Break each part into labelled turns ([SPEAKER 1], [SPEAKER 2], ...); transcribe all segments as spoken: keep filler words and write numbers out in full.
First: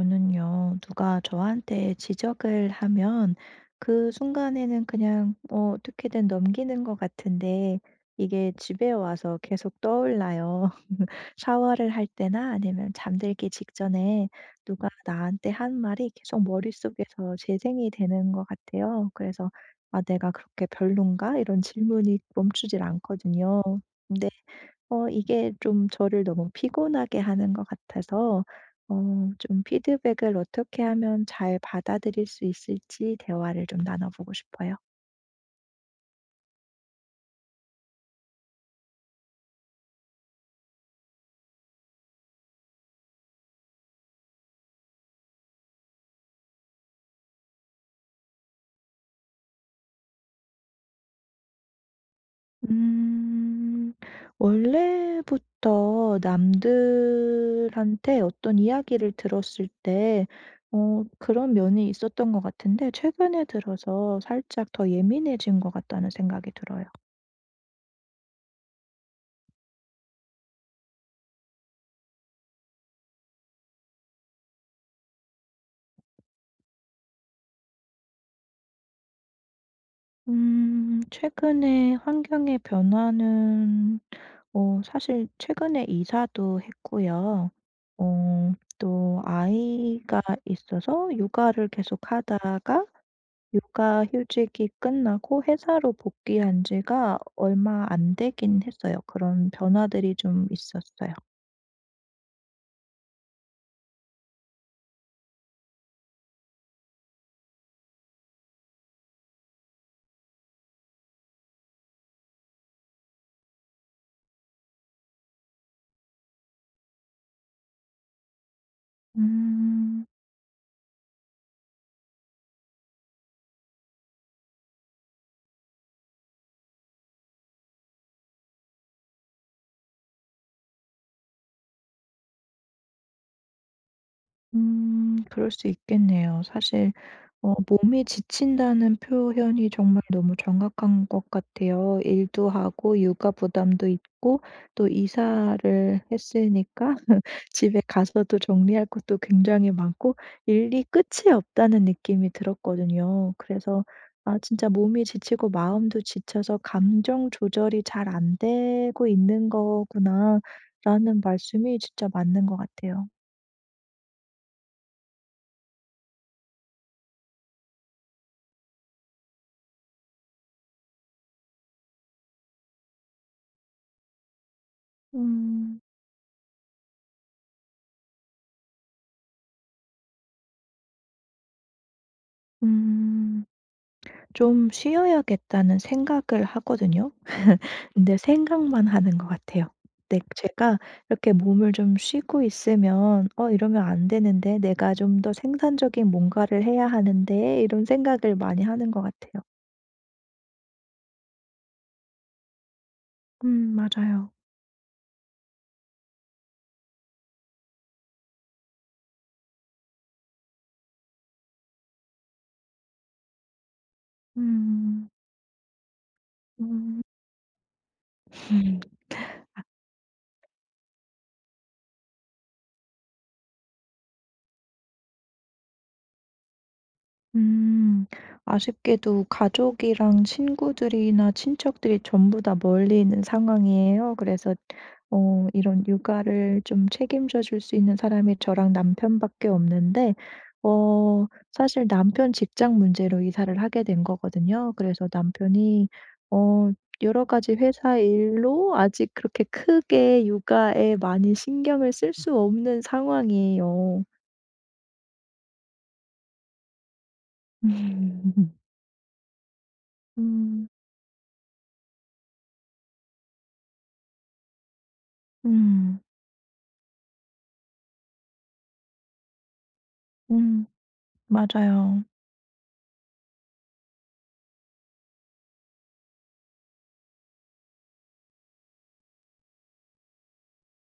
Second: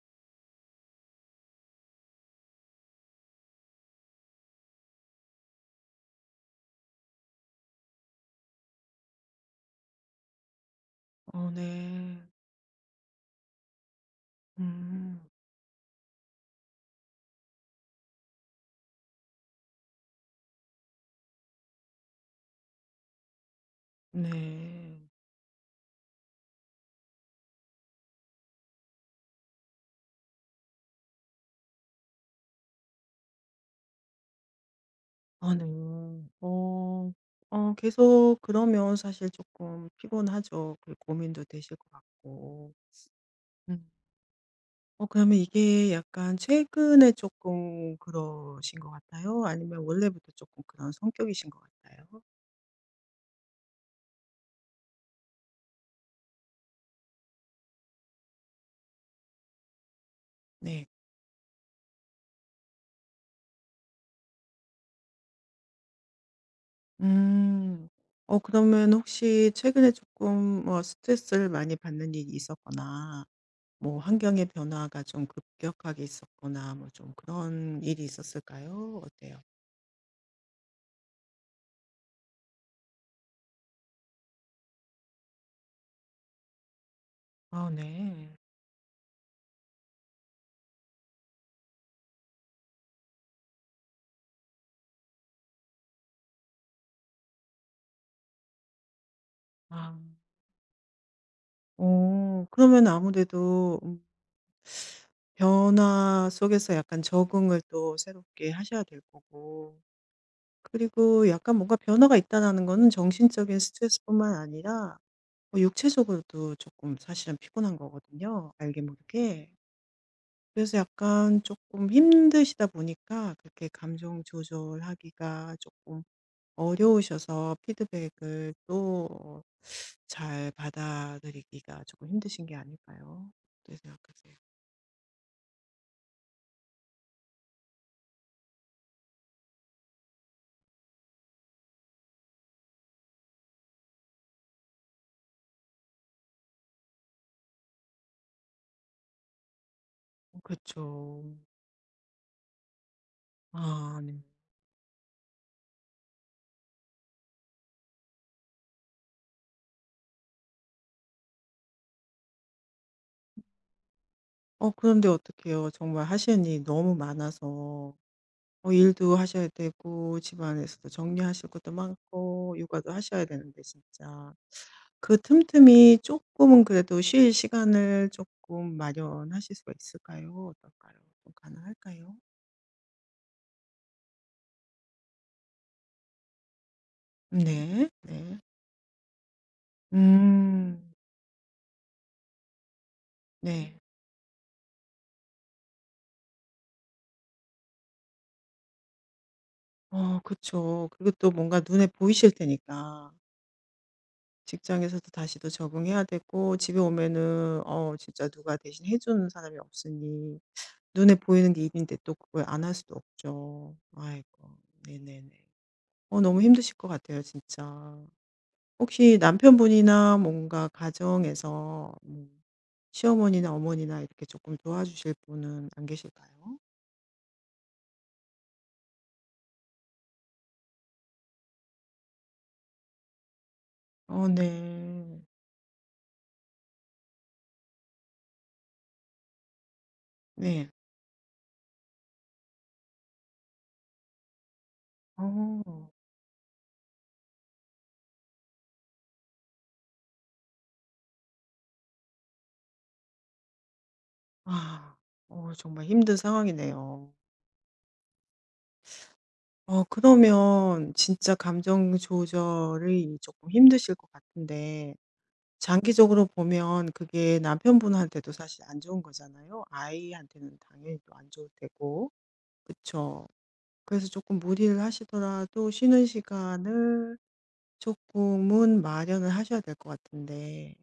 [SPEAKER 1] 저는요, 누가 저한테 지적을 하면 그 순간에는 그냥 어, 어떻게든 넘기는 것 같은데 이게 집에 와서 계속 떠올라요.
[SPEAKER 2] 어
[SPEAKER 1] 샤워를 할
[SPEAKER 2] 네.
[SPEAKER 1] 때나 아니면 잠들기 직전에 누가
[SPEAKER 2] 음.
[SPEAKER 1] 나한테 한 말이 계속 머릿속에서 재생이 되는 것 같아요. 그래서 아, 내가 그렇게 별론가? 이런 질문이 멈추질 않거든요. 근데
[SPEAKER 2] 네.
[SPEAKER 1] 어 이게 좀 저를 너무 피곤하게 하는 것 같아서 어 좀 피드백을 어떻게 하면 잘 받아들일 수 있을지 대화를 좀 나눠보고 싶어요.
[SPEAKER 2] 아 네. 어. 어 계속 그러면 사실 조금 피곤하죠. 그 고민도 되실 것 같고. 음. 어 그러면 이게 약간 최근에 조금 그러신 것 같아요? 아니면 원래부터 조금 그런 성격이신 것 같아요?
[SPEAKER 1] 음. 원래부터 남들한테 어떤 이야기를 들었을 때
[SPEAKER 2] 네.
[SPEAKER 1] 어 그런 면이 있었던 것 같은데 최근에 들어서 살짝 더 예민해진 것 같다는 생각이 들어요.
[SPEAKER 2] 음. 어 그러면 혹시 최근에 조금 뭐 스트레스를 많이 받는 일이 있었거나 뭐 환경의 변화가 좀 급격하게 있었거나 뭐 좀 그런 일이 있었을까요? 어때요?
[SPEAKER 1] 음. 최근에 환경의 변화는 어 사실 최근에 이사도 했고요.
[SPEAKER 2] 아 네.
[SPEAKER 1] 어. 또 아이가 있어서 육아를 계속하다가 육아 휴직이 끝나고 회사로 복귀한 지가 얼마 안 되긴 했어요. 그런
[SPEAKER 2] 아.
[SPEAKER 1] 변화들이 좀 있었어요.
[SPEAKER 2] 어 그러면 아무래도 음 변화 속에서 약간 적응을 또 새롭게 하셔야 될 거고 그리고 약간 뭔가 변화가 있다라는 거는 정신적인 스트레스뿐만 아니라 뭐 육체적으로도 조금 사실은 피곤한 거거든요 알게 모르게.
[SPEAKER 1] 음.
[SPEAKER 2] 그래서 약간 조금 힘드시다 보니까 그렇게 감정 조절하기가 조금 어려우셔서 피드백을 또 어 잘 받아들이기가 조금 힘드신 게 아닐까요? 어떻게 생각하세요?
[SPEAKER 1] 음. 그럴 수 있겠네요. 사실 어 몸이 지친다는 표현이 정말 너무 정확한 것 같아요. 일도 하고 육아 부담도 있고 또 이사를 했으니까 집에 가서도 정리할 것도 굉장히 많고
[SPEAKER 2] 그렇죠
[SPEAKER 1] 일이 끝이 없다는 느낌이 들었거든요. 그래서
[SPEAKER 2] 아 네.
[SPEAKER 1] 아 진짜 몸이 지치고 마음도 지쳐서 감정 조절이 잘 안 되고 있는 거구나라는 말씀이 진짜 맞는 것 같아요.
[SPEAKER 2] 어 그런데 어떡해요. 정말 하시는 일이 너무 많아서 어 일도 하셔야 되고 집안에서도 정리하실 것도 많고 육아도 하셔야 되는데 진짜 그
[SPEAKER 1] 음.
[SPEAKER 2] 틈틈이 조금은 그래도 쉴 시간을 조금 마련하실 수가 있을까요? 어떨까요? 좀 가능할까요?
[SPEAKER 1] 음. 좀 쉬어야겠다는 생각을 하거든요.
[SPEAKER 2] 네.
[SPEAKER 1] 근데
[SPEAKER 2] 네.
[SPEAKER 1] 생각만 하는 것 같아요. 네, 제가
[SPEAKER 2] 음.
[SPEAKER 1] 이렇게 몸을 좀 쉬고 있으면 '어,
[SPEAKER 2] 네.
[SPEAKER 1] 이러면 안 되는데. 내가 좀 더 생산적인 뭔가를 해야 하는데.' 이런 생각을 많이 하는 것 같아요.
[SPEAKER 2] 어 그쵸. 그리고 또 뭔가 눈에 보이실 테니까.
[SPEAKER 1] 음, 맞아요.
[SPEAKER 2] 직장에서도 다시 또 적응해야 되고 집에 오면은 어 진짜 누가 대신 해 주는 사람이 없으니 눈에 보이는 게 일인데 또 그걸 안 할 수도 없죠. 아이고.
[SPEAKER 1] 음.
[SPEAKER 2] 네네네. 어 너무 힘드실 것
[SPEAKER 1] 음.
[SPEAKER 2] 같아요 진짜. 혹시 남편분이나 뭔가 가정에서 뭐 시어머니나 어머니나 이렇게 조금 도와주실 분은 안 계실까요?
[SPEAKER 1] 음. 아쉽게도 가족이랑 친구들이나 친척들이 전부 다 멀리 있는 상황이에요.
[SPEAKER 2] 어
[SPEAKER 1] 그래서
[SPEAKER 2] 네.
[SPEAKER 1] 어 이런 육아를 좀 책임져 줄 수 있는 사람이 저랑 남편밖에 없는데
[SPEAKER 2] 네.
[SPEAKER 1] 어 사실 남편 직장 문제로 이사를 하게 된 거거든요. 그래서 남편이
[SPEAKER 2] 어.
[SPEAKER 1] 어 여러 가지 회사 일로 아직 그렇게 크게 육아에 많이 신경을 쓸 수 없는 상황이에요.
[SPEAKER 2] 아. 어 정말 힘든 상황이네요.
[SPEAKER 1] 음.
[SPEAKER 2] 어
[SPEAKER 1] 음.
[SPEAKER 2] 그러면 진짜 감정 조절이 조금 힘드실 것 같은데
[SPEAKER 1] 음.
[SPEAKER 2] 장기적으로 보면 그게 남편분한테도 사실 안 좋은 거잖아요. 아이한테는
[SPEAKER 1] 음,
[SPEAKER 2] 당연히 또 안 좋을
[SPEAKER 1] 맞아요.
[SPEAKER 2] 테고. 그쵸. 그래서 조금 무리를 하시더라도 쉬는 시간을 조금은 마련을 하셔야 될 것 같은데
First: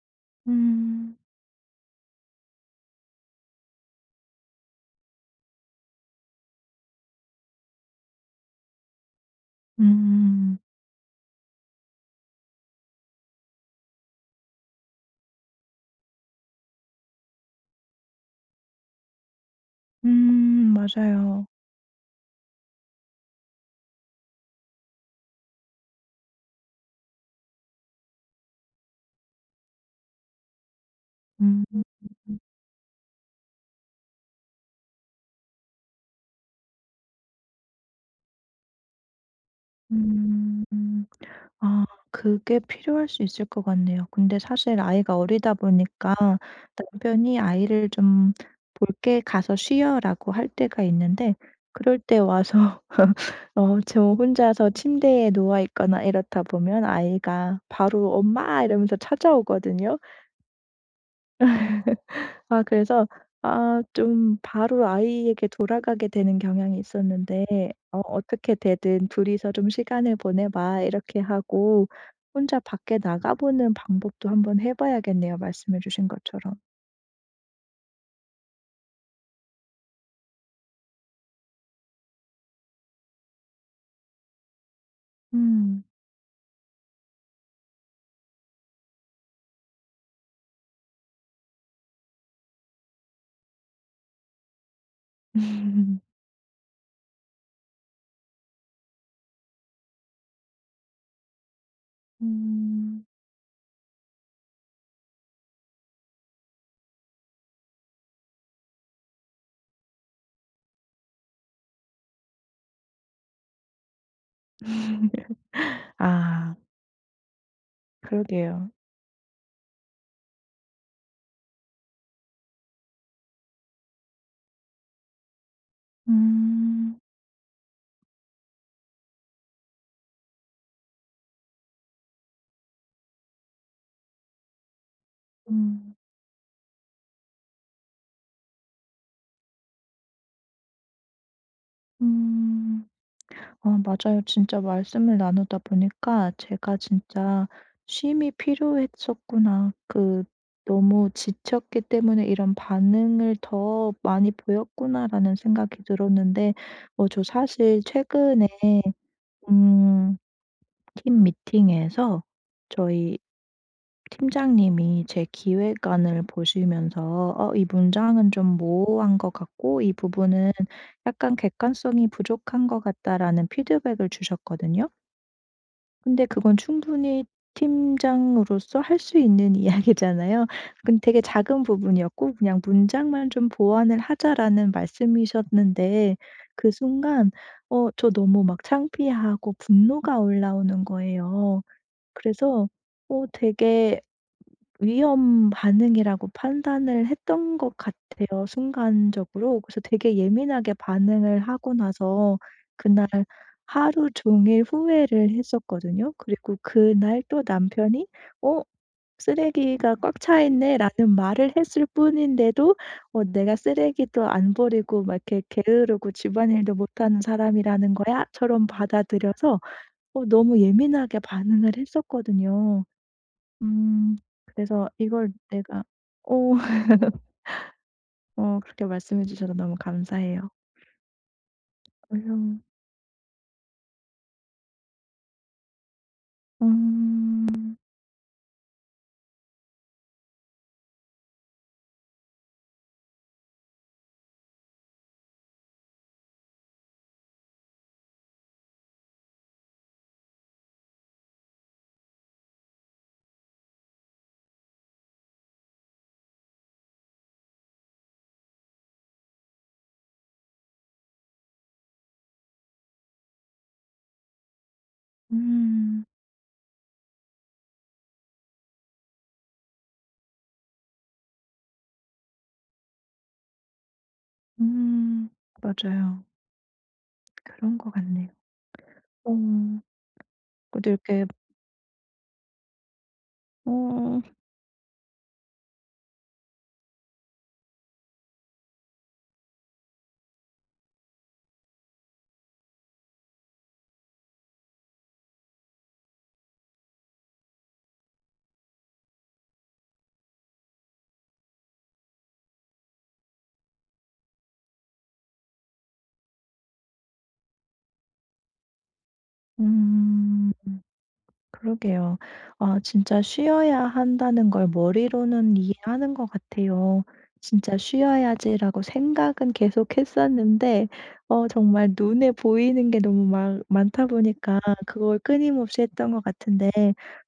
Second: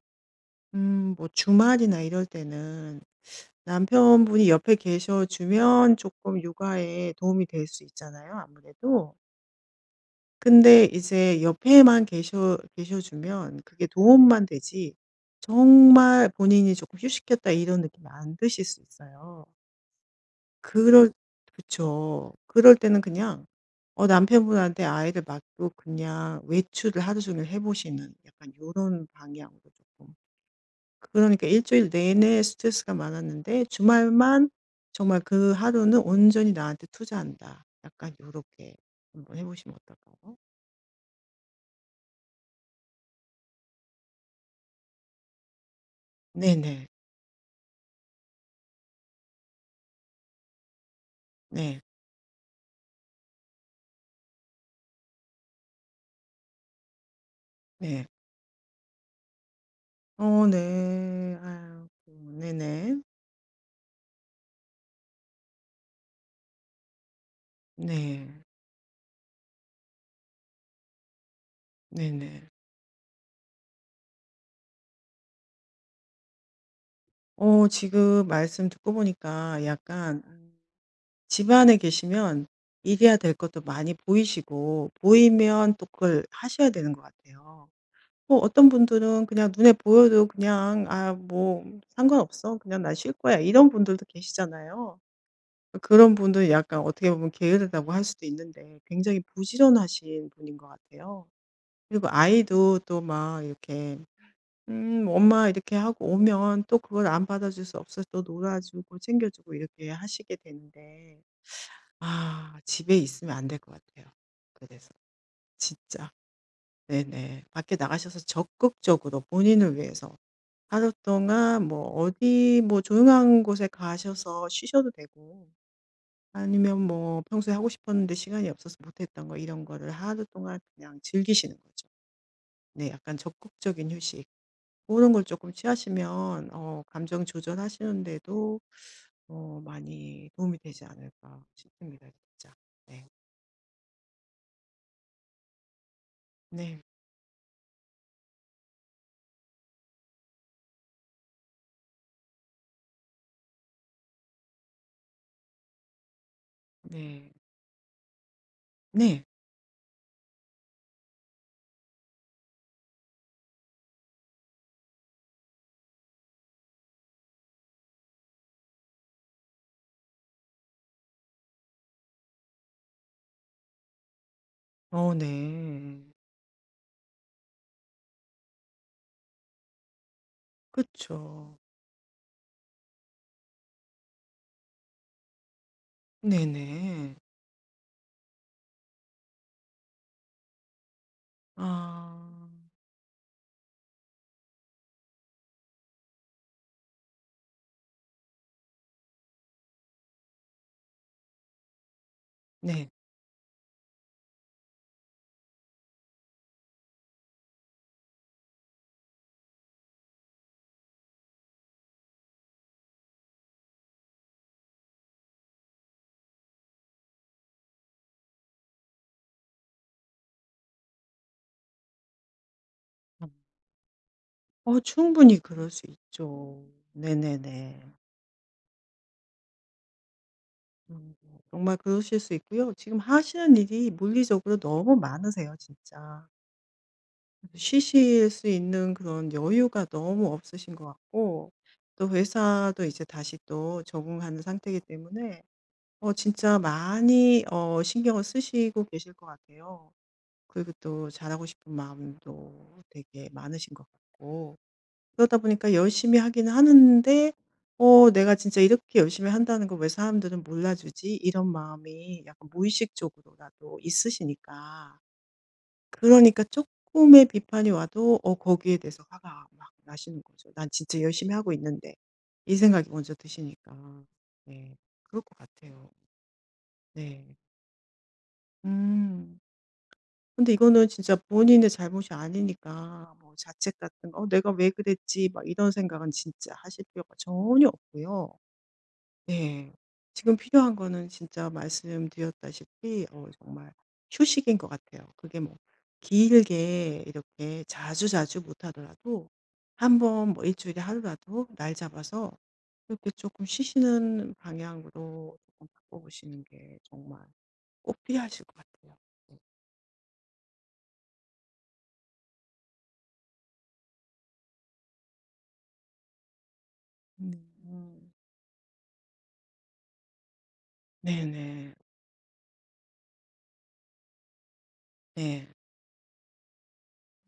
[SPEAKER 2] 음
[SPEAKER 1] 음.
[SPEAKER 2] 뭐 주말이나 이럴 때는 남편분이 옆에 계셔 주면 조금 육아에 도움이 될 수 있잖아요 아무래도.
[SPEAKER 1] 음.
[SPEAKER 2] 근데 이제 옆에만 계셔 계셔 주면 그게 도움만 되지 정말 본인이 조금 '휴식했다.' 이런 느낌 안 드실 수 있어요.
[SPEAKER 1] 음.
[SPEAKER 2] 그럴
[SPEAKER 1] 맞아요.
[SPEAKER 2] 그쵸. 그럴 때는 그냥 어 남편분한테 아이를 맡고 그냥 외출을 하루 종일 해 보시는 약간 요런 방향으로 조금 그러니까
[SPEAKER 1] 음. 음.
[SPEAKER 2] 일주일 내내 스트레스가 많았는데 주말만 정말 '그 하루는 온전히 나한테 투자한다.' 약간 요렇게 한번 해 보시면 어떨까요?
[SPEAKER 1] 음. 음. 아, 그게 필요할 수 있을 것 같네요. 근데 사실 아이가 어리다 보니까
[SPEAKER 2] 네네.
[SPEAKER 1] 남편이 아이를 좀 "볼게. 가서 쉬어."라고 할 때가 있는데
[SPEAKER 2] 네.
[SPEAKER 1] 그럴 때 와서 어 저 혼자서 침대에 누워 있거나 이렇다 보면 아이가
[SPEAKER 2] 네.
[SPEAKER 1] 바로 "엄마." 이러면서 찾아오거든요.
[SPEAKER 2] 어 네. 아유.
[SPEAKER 1] 아,
[SPEAKER 2] 네네.
[SPEAKER 1] 그래서 아, 좀 바로 아이에게 돌아가게 되는 경향이 있었는데 어
[SPEAKER 2] 네.
[SPEAKER 1] "어떻게 되든 둘이서 좀 시간을 보내봐." 이렇게 하고
[SPEAKER 2] 네네.
[SPEAKER 1] 혼자 밖에 나가보는 방법도 한번 해 봐야겠네요, 말씀해 주신 것처럼.
[SPEAKER 2] 어 지금 말씀 듣고 보니까 약간 음 집안에 계시면 이해야 될 것도 많이 보이시고 보이면
[SPEAKER 1] 음.
[SPEAKER 2] 또 그걸 하셔야 되는 것 같아요. 뭐 어떤 분들은 그냥 눈에 보여도 그냥 '아 뭐 상관없어. 그냥 나 쉴 거야.' 이런 분들도 계시잖아요. 그런 분들은 약간 어떻게 보면 게으르다고 할 수도 있는데 굉장히 부지런하신 분인 것 같아요. 그리고 아이도 또
[SPEAKER 1] 음.
[SPEAKER 2] 막 이렇게 "음 엄마." 이렇게 하고 오면 또 그걸 안 받아줄 수 없어서 또 놀아 주고 챙겨 주고 이렇게 하시게 되는데 아 집에 있으면 안 될 것 같아요. 그래서 진짜.
[SPEAKER 1] 아,
[SPEAKER 2] 네네. 밖에 나가셔서
[SPEAKER 1] 그러게요.
[SPEAKER 2] 적극적으로 본인을 위해서 하루 동안 뭐 어디 뭐 조용한 곳에 가셔서 쉬셔도 되고 아니면
[SPEAKER 1] 음.
[SPEAKER 2] 뭐 평소에 하고 싶었는데 시간이 없어서 못 했던 거 이런 거를 하루 동안 그냥 즐기시는 거죠. 네. 약간 적극적인 휴식. 그런 걸 조금
[SPEAKER 1] 음.
[SPEAKER 2] 취하시면 어 감정 조절하시는데도 어 많이 도움이 되지 않을까 싶습니다 진짜.
[SPEAKER 1] 음.
[SPEAKER 2] 네.
[SPEAKER 1] 어, 맞아요. 진짜 말씀을 나누다 보니까 제가
[SPEAKER 2] 네.
[SPEAKER 1] 진짜 쉼이 필요했었구나. 그 '너무 지쳤기 때문에 이런 반응을 더 많이 보였구나.'라는 생각이 들었는데 어 저
[SPEAKER 2] 네.
[SPEAKER 1] 사실 최근에
[SPEAKER 2] 네.
[SPEAKER 1] 음 팀 미팅에서 저희 팀장님이 제 기획안을 보시면서 "어, 이 문장은 좀 모호한 것 같고 이 부분은 약간 객관성이 부족한 것 같다."라는 피드백을 주셨거든요.
[SPEAKER 2] 어 네.
[SPEAKER 1] 근데 그건 충분히 팀장으로서 할 수 있는 이야기잖아요. 그건 되게
[SPEAKER 2] 그쵸.
[SPEAKER 1] 작은 부분이었고 그냥 "문장만 좀 보완을 하자."라는 말씀이셨는데 그
[SPEAKER 2] 네네.
[SPEAKER 1] 순간 어 저 너무 막 창피하고 분노가 올라오는 거예요.
[SPEAKER 2] 아.
[SPEAKER 1] 그래서 어 되게 위험 반응이라고 판단을 했던 것 같아요 순간적으로. 그래서 되게 예민하게 반응을 하고 나서
[SPEAKER 2] 네.
[SPEAKER 1] 그날 하루 종일 후회를 했었거든요. 그리고 그날 또 남편이 "어, 쓰레기가 꽉 차 있네."라는 말을 했을 뿐인데도 어 "내가 쓰레기도 안 버리고 막 이렇게 게으르고 집안일도 못하는 사람이라는 거야?"처럼 받아들여서 어 너무 예민하게 반응을 했었거든요.
[SPEAKER 2] 음.
[SPEAKER 1] 음.
[SPEAKER 2] 어
[SPEAKER 1] 그래서 이걸
[SPEAKER 2] 충분히 그럴
[SPEAKER 1] 내가
[SPEAKER 2] 수
[SPEAKER 1] 오
[SPEAKER 2] 있죠. 네네네.
[SPEAKER 1] 어, 그렇게 말씀해 주셔서 너무 감사해요.
[SPEAKER 2] 음 정말 그러실 수
[SPEAKER 1] 그래서
[SPEAKER 2] 있고요. 지금 하시는 일이 물리적으로 너무 많으세요 진짜.
[SPEAKER 1] 음.
[SPEAKER 2] 쉬실 수 있는 그런 여유가 너무 없으신 것 같고 또 회사도 이제 다시 또 적응하는 상태이기 때문에 어 진짜 많이 어 신경을 쓰시고 계실 것 같아요. 그리고 또 잘하고 싶은 마음도 되게 많으신 것 같고. 그러다 보니까 열심히 하기는 하는데 '어 내가 진짜 이렇게 열심히 한다는 걸 왜 사람들은 몰라주지?' 이런 마음이 약간 무의식적으로라도 있으시니까
[SPEAKER 1] 음.
[SPEAKER 2] 그러니까 조금의 비판이 와도 어 거기에 대해서 화가 막 나시는 거죠. '난 진짜 열심히 하고 있는데.' 이 생각이 먼저 드시니까. 네. 그럴
[SPEAKER 1] 음.
[SPEAKER 2] 것 같아요.
[SPEAKER 1] 맞아요.
[SPEAKER 2] 네.
[SPEAKER 1] 그런 것 같네요. 어.
[SPEAKER 2] 음. 근데 이거는
[SPEAKER 1] 그래도
[SPEAKER 2] 진짜
[SPEAKER 1] 이렇게
[SPEAKER 2] 본인의 잘못이 아니니까 뭐 자책 같은
[SPEAKER 1] 어
[SPEAKER 2] 거 '어 내가 왜 그랬지.' 막 이런 생각은 진짜 하실 필요가 전혀 없고요. 네. 지금 필요한 거는 진짜 말씀드렸다시피 어 정말 휴식인 것 같아요. 그게 뭐 길게 이렇게 자주자주 못 하더라도 한 번 뭐 일 주일에 하루라도 날 잡아서 이렇게 조금 쉬시는 방향으로 조금 바꿔보시는 게 정말 꼭 필요하실 것 같아요. 네.
[SPEAKER 1] 음. 그러게요. 아 진짜 쉬어야 한다는 걸 머리로는 이해하는 것 같아요. 진짜
[SPEAKER 2] 음.
[SPEAKER 1] 쉬어야지라고 생각은 계속 했었는데 어
[SPEAKER 2] 네네.
[SPEAKER 1] 정말 눈에 보이는 게 너무 막 많다 보니까 그걸
[SPEAKER 2] 네.
[SPEAKER 1] 끊임없이 했던 것 같은데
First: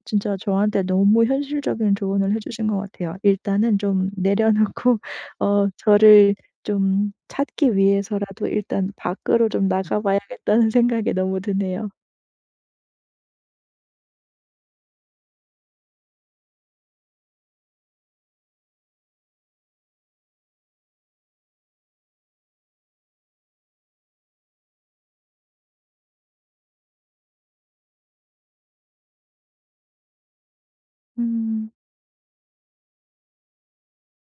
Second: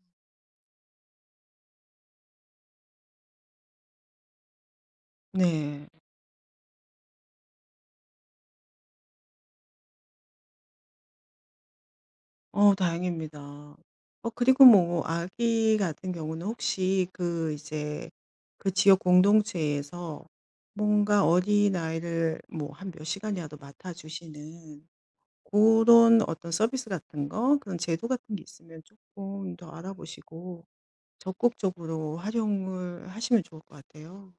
[SPEAKER 1] 진짜 저한테 너무 현실적인 조언을 해 주신 것 같아요. 일단은 좀 내려놓고 어
[SPEAKER 2] 네.
[SPEAKER 1] 저를 좀 찾기 위해서라도 일단 '밖으로 좀 나가 봐야겠다.'는 생각이 너무 드네요.
[SPEAKER 2] 어 다행입니다. 어 그리고 뭐 아기 같은 경우는 혹시 그 이제 그 지역 공동체에서 뭔가 어린아이를 뭐 한 몇 시간이라도 맡아 주시는 그런 어떤 서비스 같은 거 그런 제도 같은 게 있으면 조금 더 알아보시고
[SPEAKER 1] 음.
[SPEAKER 2] 적극적으로 활용을 하시면 좋을 것 같아요.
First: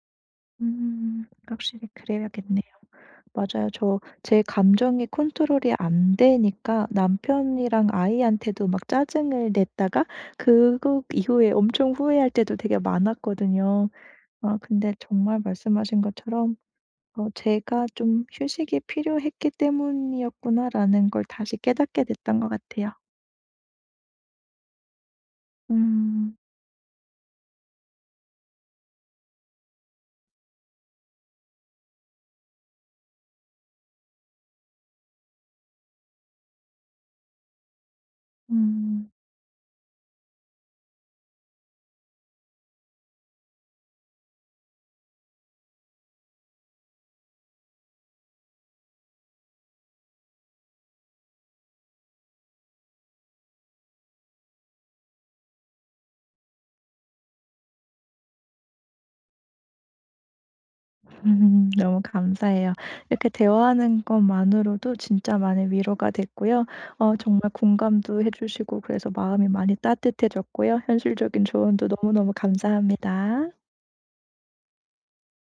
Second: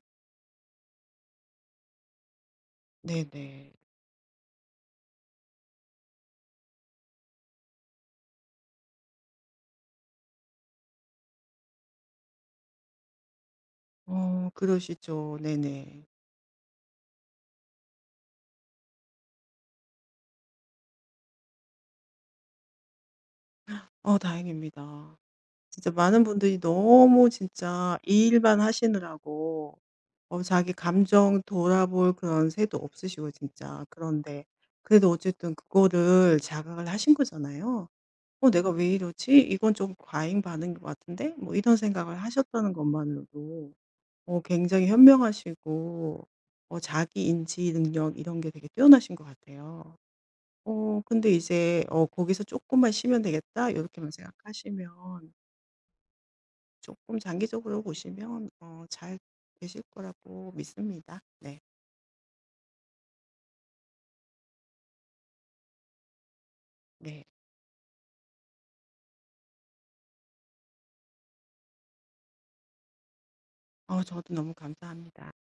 [SPEAKER 1] 음. 확실히 그래야겠네요. 맞아요.
[SPEAKER 2] 네네.
[SPEAKER 1] 저 제 감정이 컨트롤이 안 되니까 남편이랑 아이한테도 막 짜증을 냈다가 그거 이후에 엄청 후회할 때도 되게 많았거든요.
[SPEAKER 2] 어
[SPEAKER 1] 아 근데
[SPEAKER 2] 그러시죠.
[SPEAKER 1] 정말 말씀하신
[SPEAKER 2] 네네.
[SPEAKER 1] 것처럼 '어, 제가 좀 휴식이 필요했기 때문이었구나.'라는 걸 다시 깨닫게 됐던 것 같아요.
[SPEAKER 2] 어 다행입니다. 진짜 많은
[SPEAKER 1] 음.
[SPEAKER 2] 분들이 너무 진짜 이 일만 하시느라고 어 자기 감정 돌아볼 그런 새도 없으시고 진짜 그런데 그래도 어쨌든 그거를 자각을 하신 거잖아요. '어 내가 왜
[SPEAKER 1] 음.
[SPEAKER 2] 이러지? 이건 좀 과잉 반응인 것 같은데?' 뭐 이런 생각을 하셨다는 것만으로도 어 굉장히 현명하시고 어 자기 인지 능력 이런 게 되게 뛰어나신 것 같아요. 어 근데 이제 '어 거기서 조금만 쉬면 되겠다.' 이렇게만 생각하시면 조금 장기적으로 보시면 어 잘 되실 거라고 믿습니다. 네.
[SPEAKER 1] 음 너무 감사해요. 이렇게 대화하는 것만으로도 진짜 많이 위로가 됐고요. 어
[SPEAKER 2] 네.
[SPEAKER 1] 정말 공감도 해 주시고 그래서 마음이 많이 따뜻해졌고요. 현실적인 조언도 너무너무 감사합니다.
[SPEAKER 2] 어 저도 너무 감사합니다.